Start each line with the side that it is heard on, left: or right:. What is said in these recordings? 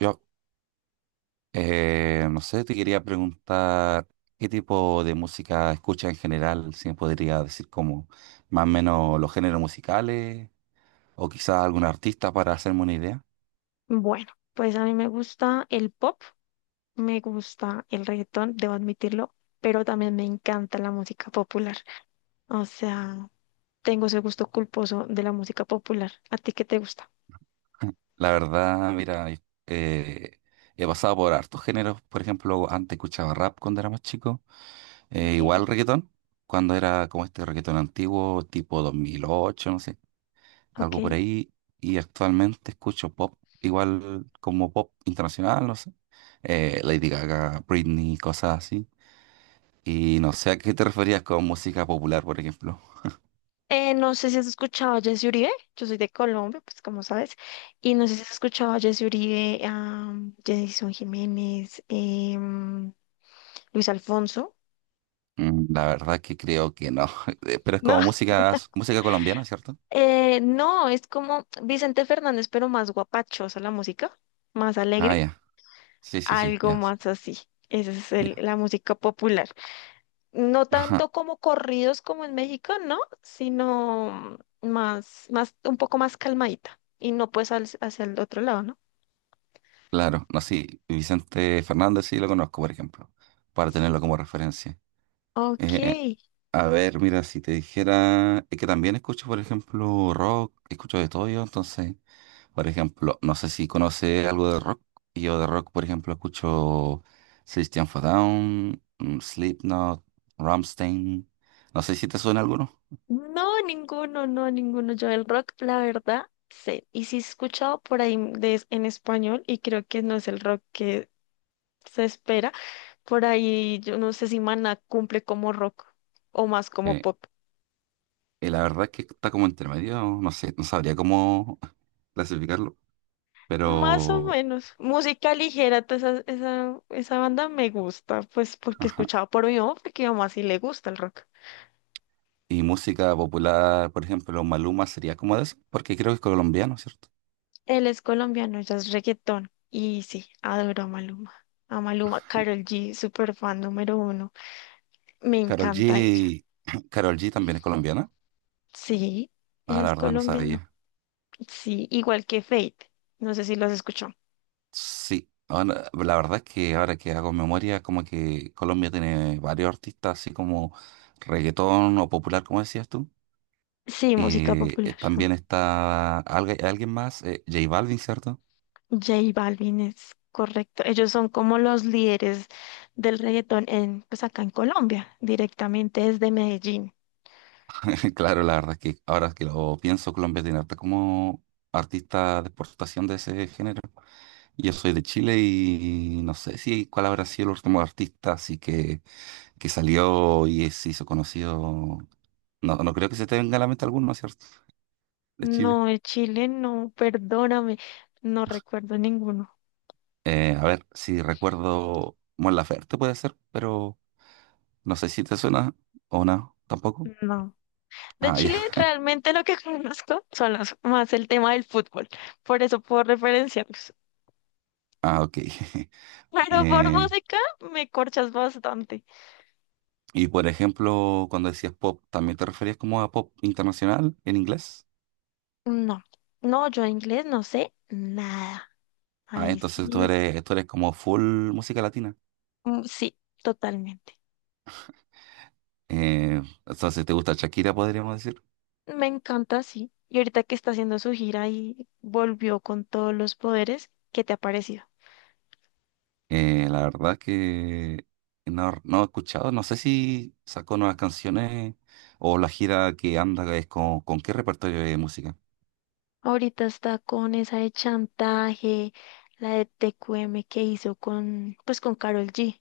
right: Yo, no sé, te quería preguntar qué tipo de música escuchas en general, si me podría decir como más o menos los géneros musicales o quizás algún artista para hacerme una idea.
left: Bueno, pues a mí me gusta el pop, me gusta el reggaetón, debo admitirlo, pero también me encanta la música popular. O sea, tengo ese gusto culposo de la música popular. ¿A ti qué te gusta?
right: La verdad, mira, eh, he pasado por hartos géneros. Por ejemplo, antes escuchaba rap cuando era más chico.
left: Okay.
right: Igual reggaetón, cuando era como este reggaetón antiguo, tipo 2008, no sé,
left: Ok.
right: algo por ahí. Y actualmente escucho pop, igual como pop internacional, no sé. Lady Gaga, Britney, cosas así. Y no sé a qué te referías con música popular, por ejemplo.
left: No sé si has escuchado a Jessy Uribe, yo soy de Colombia, pues como sabes, y no sé si has escuchado a Jessy Uribe, a Jason Jiménez, Luis Alfonso,
right: Mm, la verdad que creo que no. Pero es
left: ¿no?
right: como música, música colombiana, ¿cierto?
left: No, es como Vicente Fernández, pero más guapachosa la música, más
right: Ah,
left: alegre.
right: ya. Sí, sí, sí,
left: Algo
right: ya.
left: más así. Esa es
right: Ya.
left: la música popular. No
right: Ajá,
left: tanto como corridos como en México, ¿no? Sino más, más, un poco más calmadita. Y no pues hacia el otro lado, ¿no?
right: claro, no, sí. Vicente Fernández sí lo conozco, por ejemplo, para tenerlo como referencia.
left: Ok.
right: Eh, A ver, mira, si te dijera, es que también escucho, por ejemplo, rock, escucho de todo yo. Entonces, por ejemplo, no sé si conoce algo de rock. Yo de rock, por ejemplo, escucho System of a Down, mm, Slipknot, Rammstein, no sé si te suena alguno.
left: No, ninguno, no, ninguno. Yo el rock, la verdad, sé. Y sí he escuchado por ahí de, en español y creo que no es el rock que se espera. Por ahí, yo no sé si Maná cumple como rock o más como
right: Eh,
left: pop.
right: y la verdad es que está como intermedio, no sé, no sabría cómo clasificarlo,
left: Más o
right: pero,
left: menos. Música ligera, toda esa, esa banda me gusta, pues porque
right: ajá.
left: escuchaba por mi mamá, porque a mi mamá sí le gusta el rock.
right: Y música popular, por ejemplo, Maluma sería como de eso, porque creo que es colombiano, ¿cierto?
left: Él es colombiano, ella es reggaetón. Y sí, adoro a Maluma. A Maluma, Karol G, super fan número uno. Me
right: Carol
left: encanta ella.
right: G, Karol G también es colombiana.
left: Sí, ella
right: Ah, la
left: es
right: verdad no
left: colombiana.
right: sabía.
left: Sí, igual que Fate. No sé si los escuchó.
right: Sí, ahora- la verdad es que ahora que hago memoria, como que Colombia tiene varios artistas, así como reggaetón o popular, como decías tú.
left: Sí, música
right: Y
left: popular.
right: también está algu- alguien más, J Balvin, ¿cierto?
left: J Balvin es correcto. Ellos son como los líderes del reggaetón en, pues acá en Colombia, directamente desde Medellín.
right: Claro, la verdad es que ahora que lo pienso, Colombia tiene harta como artista de exportación de ese género. Yo soy de Chile y no sé si cuál habrá sido el último artista, así que salió y se hizo conocido. No, no creo que se te venga a la mente alguno, ¿cierto? De Chile.
left: No, de Chile no, perdóname, no recuerdo ninguno.
right: A ver, si recuerdo Mon Laferte puede ser, pero no sé si te suena o no, tampoco.
left: No. De
right: Ah, ya.
left: Chile realmente lo que conozco son más el tema del fútbol, por eso puedo referenciarlos.
right: Ah, ok.
left: Pero por
right: Eh,
left: música me corchas bastante.
right: y por ejemplo, cuando decías pop, ¿también te referías como a pop internacional en inglés?
left: No, no, yo inglés no sé nada.
right: Ah,
left: Ahí
right: entonces
left: sí,
right: tú eres como full música latina.
left: mm, sí, totalmente.
right: Entonces te gusta Shakira, podríamos decir.
left: Me encanta, sí. Y ahorita que está haciendo su gira y volvió con todos los poderes, ¿qué te ha parecido?
right: La verdad que no, no he escuchado, no sé si sacó nuevas canciones o la gira que anda es con qué repertorio de música.
left: Ahorita está con esa de chantaje, la de TQM que hizo con, pues con Karol G.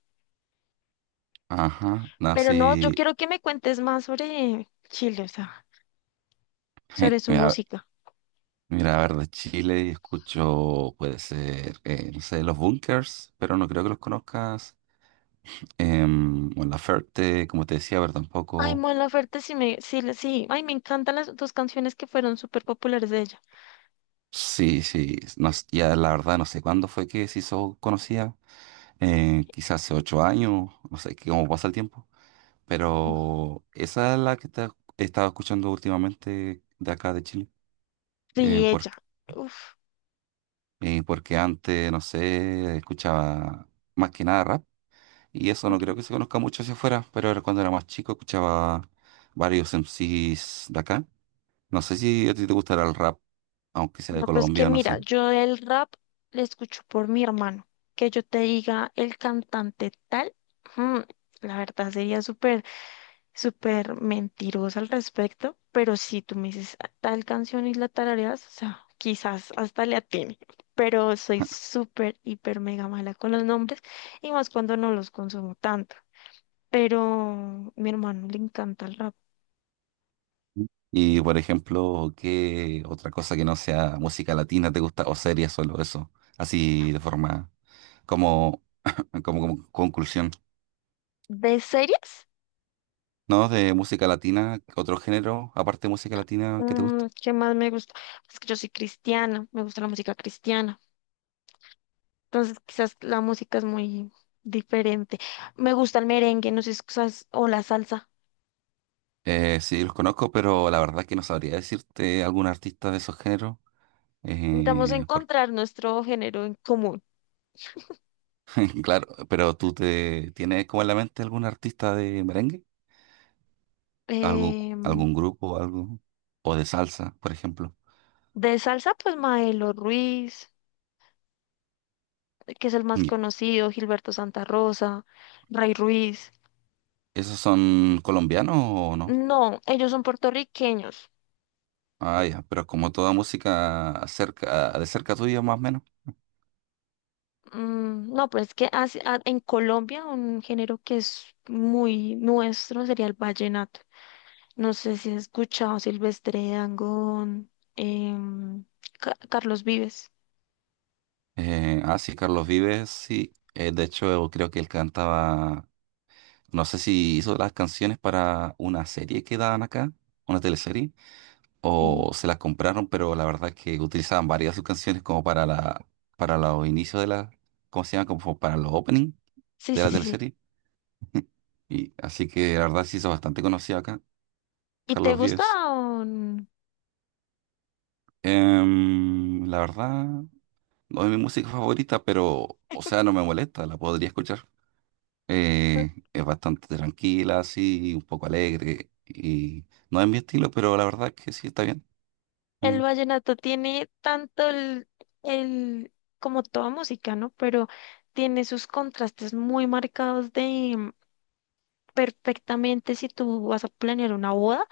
right: Ajá, no,
left: Pero no, yo
right: sí.
left: quiero que me cuentes más sobre Chile, o sea, sobre su
right: Mira,
left: música.
right: mira, a ver, de Chile escucho, puede ser, no sé, Los Bunkers, pero no creo que los conozcas. Em, o La Ferte, como te decía, pero
left: Ay,
right: tampoco.
left: Mon Laferte, sí me, sí, sí. Ay, me encantan las dos canciones que fueron súper populares de ella.
right: Sí, sí, no s- ya la verdad no sé cuándo fue que se hizo conocida. Quizás hace 8 años, no sé, que cómo pasa el tiempo.
left: Uf.
right: Pero esa es la que está- he estado escuchando últimamente de acá de Chile. eh,
left: Sí,
right: por-
left: ella. Uf.
right: Porque antes, no sé, escuchaba más que nada rap. Y eso no creo
left: Ok.
right: que se conozca mucho hacia afuera, pero era cuando era más chico escuchaba varios MCs de acá. No sé si a ti te gustará el rap, aunque sea de
left: No, pues que
right: Colombia, no
left: mira,
right: sé.
left: yo el rap le escucho por mi hermano. Que yo te diga el cantante tal, mm, la verdad sería súper, súper mentirosa al respecto. Pero si tú me dices "Ah, tal canción y la tarareas, o sea, quizás hasta le atine. Pero soy súper, hiper, mega mala con los nombres y más cuando no los consumo tanto. Pero mi hermano le encanta el rap.
right: Y por ejemplo, ¿qué otra cosa que no sea música latina te gusta? O series, solo eso. Así de forma como, como, como conclusión.
left: ¿De series?
right: ¿No? De música latina, otro género, aparte de música latina que te guste.
left: Mm, ¿qué más me gusta? Es que yo soy cristiana, me gusta la música cristiana. Entonces, quizás la música es muy diferente. Me gusta el merengue, no sé si o la salsa.
right: Sí, los conozco, pero la verdad que no sabría decirte algún artista de esos géneros.
left: Intentamos
right: Eh, por-
left: encontrar nuestro género en común.
right: claro, pero ¿tú te tienes como en la mente algún artista de merengue? ¿Algún,
left: Em,
right: algún grupo, algo? O de salsa, por ejemplo.
left: de salsa, pues Maelo Ruiz, que es el más
right: ¿Y
left: conocido, Gilberto Santa Rosa, Ray Ruiz.
right: ¿esos son colombianos o no?
left: No, ellos son puertorriqueños.
right: Ah, ya, pero como toda música cerca, de cerca tuya más o menos.
left: Mm, no, pero es que en Colombia un género que es muy nuestro sería el vallenato. No sé si has escuchado Silvestre Dangond, em, Carlos Vives.
right: Sí, Carlos Vives, sí. De hecho, creo que él cantaba, no sé si hizo las canciones para una serie que daban acá, una teleserie,
left: Sí.
right: o se las compraron, pero la verdad es que utilizaban varias de sus canciones como para la, para los inicios de la, ¿cómo se llama? Como para los opening
left: Sí,
right: de
left: sí,
right: la
left: sí, sí.
right: teleserie. Y así que la verdad se hizo bastante conocido acá,
left: ¿Y te
right: Carlos
left: gusta
right: Vives.
left: o
right: Em, la verdad, no es mi música favorita, pero, o sea, no me molesta, la podría escuchar. Es bastante tranquila, así, un poco alegre, y no es mi estilo, pero la verdad es que sí está bien.
left: El
right: Mm,
left: vallenato tiene tanto el- como toda música, ¿no? Pero tiene sus contrastes muy marcados de perfectamente si tú vas a planear una boda.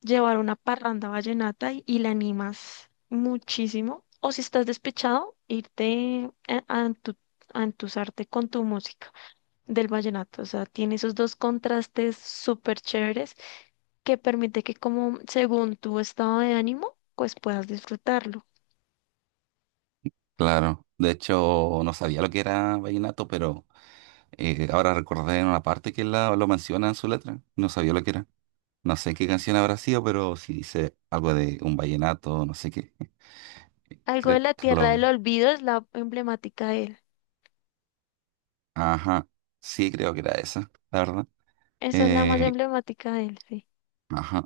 left: Llevar una parranda vallenata y la animas muchísimo. O si estás despechado, irte a entusarte con tu música del vallenato. O sea, tiene esos dos contrastes súper chéveres que permite que como según tu estado de ánimo, pues puedas disfrutarlo.
right: claro, de hecho no sabía lo que era vallenato, pero ahora recordé en una parte que la, lo menciona en su letra, no sabía lo que era. No sé qué canción habrá sido, pero si dice algo de un vallenato, no sé qué.
left: Algo de
right: Creo,
left: la
right: lo
left: Tierra del
right: vi.
left: Olvido es la emblemática de él.
right: Ajá, sí creo que era esa, la verdad.
left: Esa es la más
right: Eh,
left: emblemática de él, sí.
right: ajá,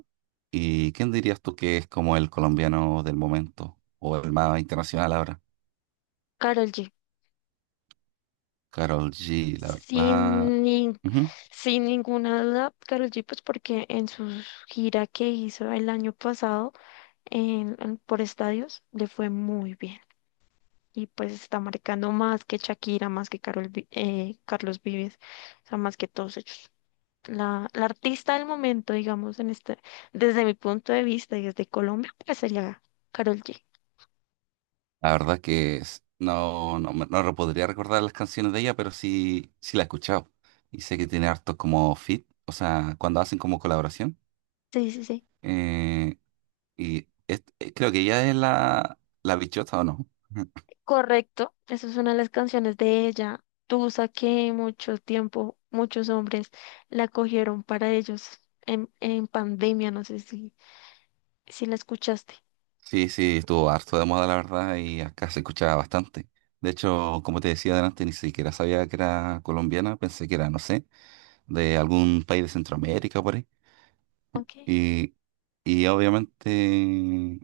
right: ¿y quién dirías tú que es como el colombiano del momento o el más internacional ahora?
left: Karol G.
right: Karol G, la verdad.
left: Sin, nin- Sin ninguna duda, Karol G, pues porque en su gira que hizo el año pasado por estadios le fue muy bien y pues está marcando más que Shakira, más que Carlos Vives, o sea, más que todos ellos. La artista del momento, digamos, en este, desde mi punto de vista y desde Colombia, pues sería Karol G.
right: La verdad es que s- no, no, me- no re- podría recordar las canciones de ella, pero sí, sí la he escuchado. Y sé que tiene hartos como fit, o sea, cuando hacen como colaboración.
left: Sí, sí, sí.
right: Eh, Creo que ella es la, la bichota, ¿o no?
left: Correcto, esa es una de las canciones de ella. Tusa que mucho tiempo, muchos hombres la cogieron para ellos en pandemia, no sé si, si la escuchaste.
right: Sí, sí, estuvo harto de moda, la verdad, y acá se escuchaba bastante. De hecho, como te decía adelante, ni siquiera sabía que era colombiana, pensé que era, no sé, de algún país de Centroamérica por ahí.
left: Ok.
right: Y, y obviamente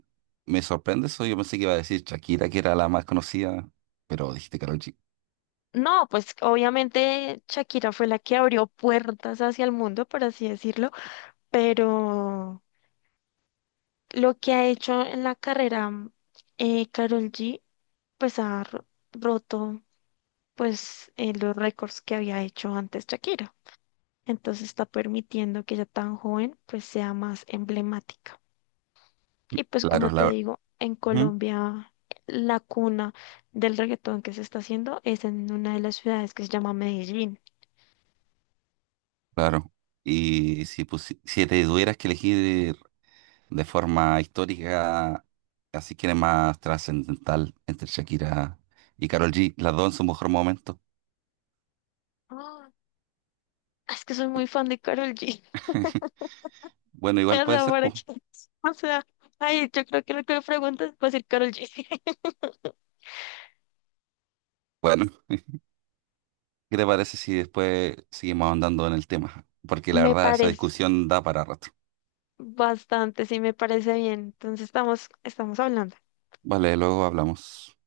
right: me sorprende eso. Yo pensé que iba a decir Shakira, que era la más conocida, pero dijiste Karol G.
left: No, pues obviamente Shakira fue la que abrió puertas hacia el mundo, por así decirlo, pero lo que ha hecho en la carrera Karol G, pues ha roto pues los récords que había hecho antes Shakira. Entonces está permitiendo que ella tan joven pues sea más emblemática. Y pues
right: Claro,
left: como
right: es la
left: te
right: verdad.
left: digo, en Colombia la cuna del reggaetón que se está haciendo es en una de las ciudades que se llama Medellín.
right: Claro. Y si, pusi- si te tuvieras que elegir de forma histórica, así que era más trascendental entre Shakira y Karol G, las dos en su mejor momento.
left: Ah, es que soy muy fan de Karol G.
right: Bueno,
left: O
right: igual puede
left: sea,
right: ser, pues.
left: o sea, ay, yo creo que lo que me preguntas va a ser Karol G.
right: Bueno, ¿qué te parece si después seguimos andando en el tema? Porque la
left: Me
right: verdad, esa
left: parece
right: discusión da para rato.
left: bastante, sí, me parece bien. Entonces estamos hablando.
right: Vale, luego hablamos.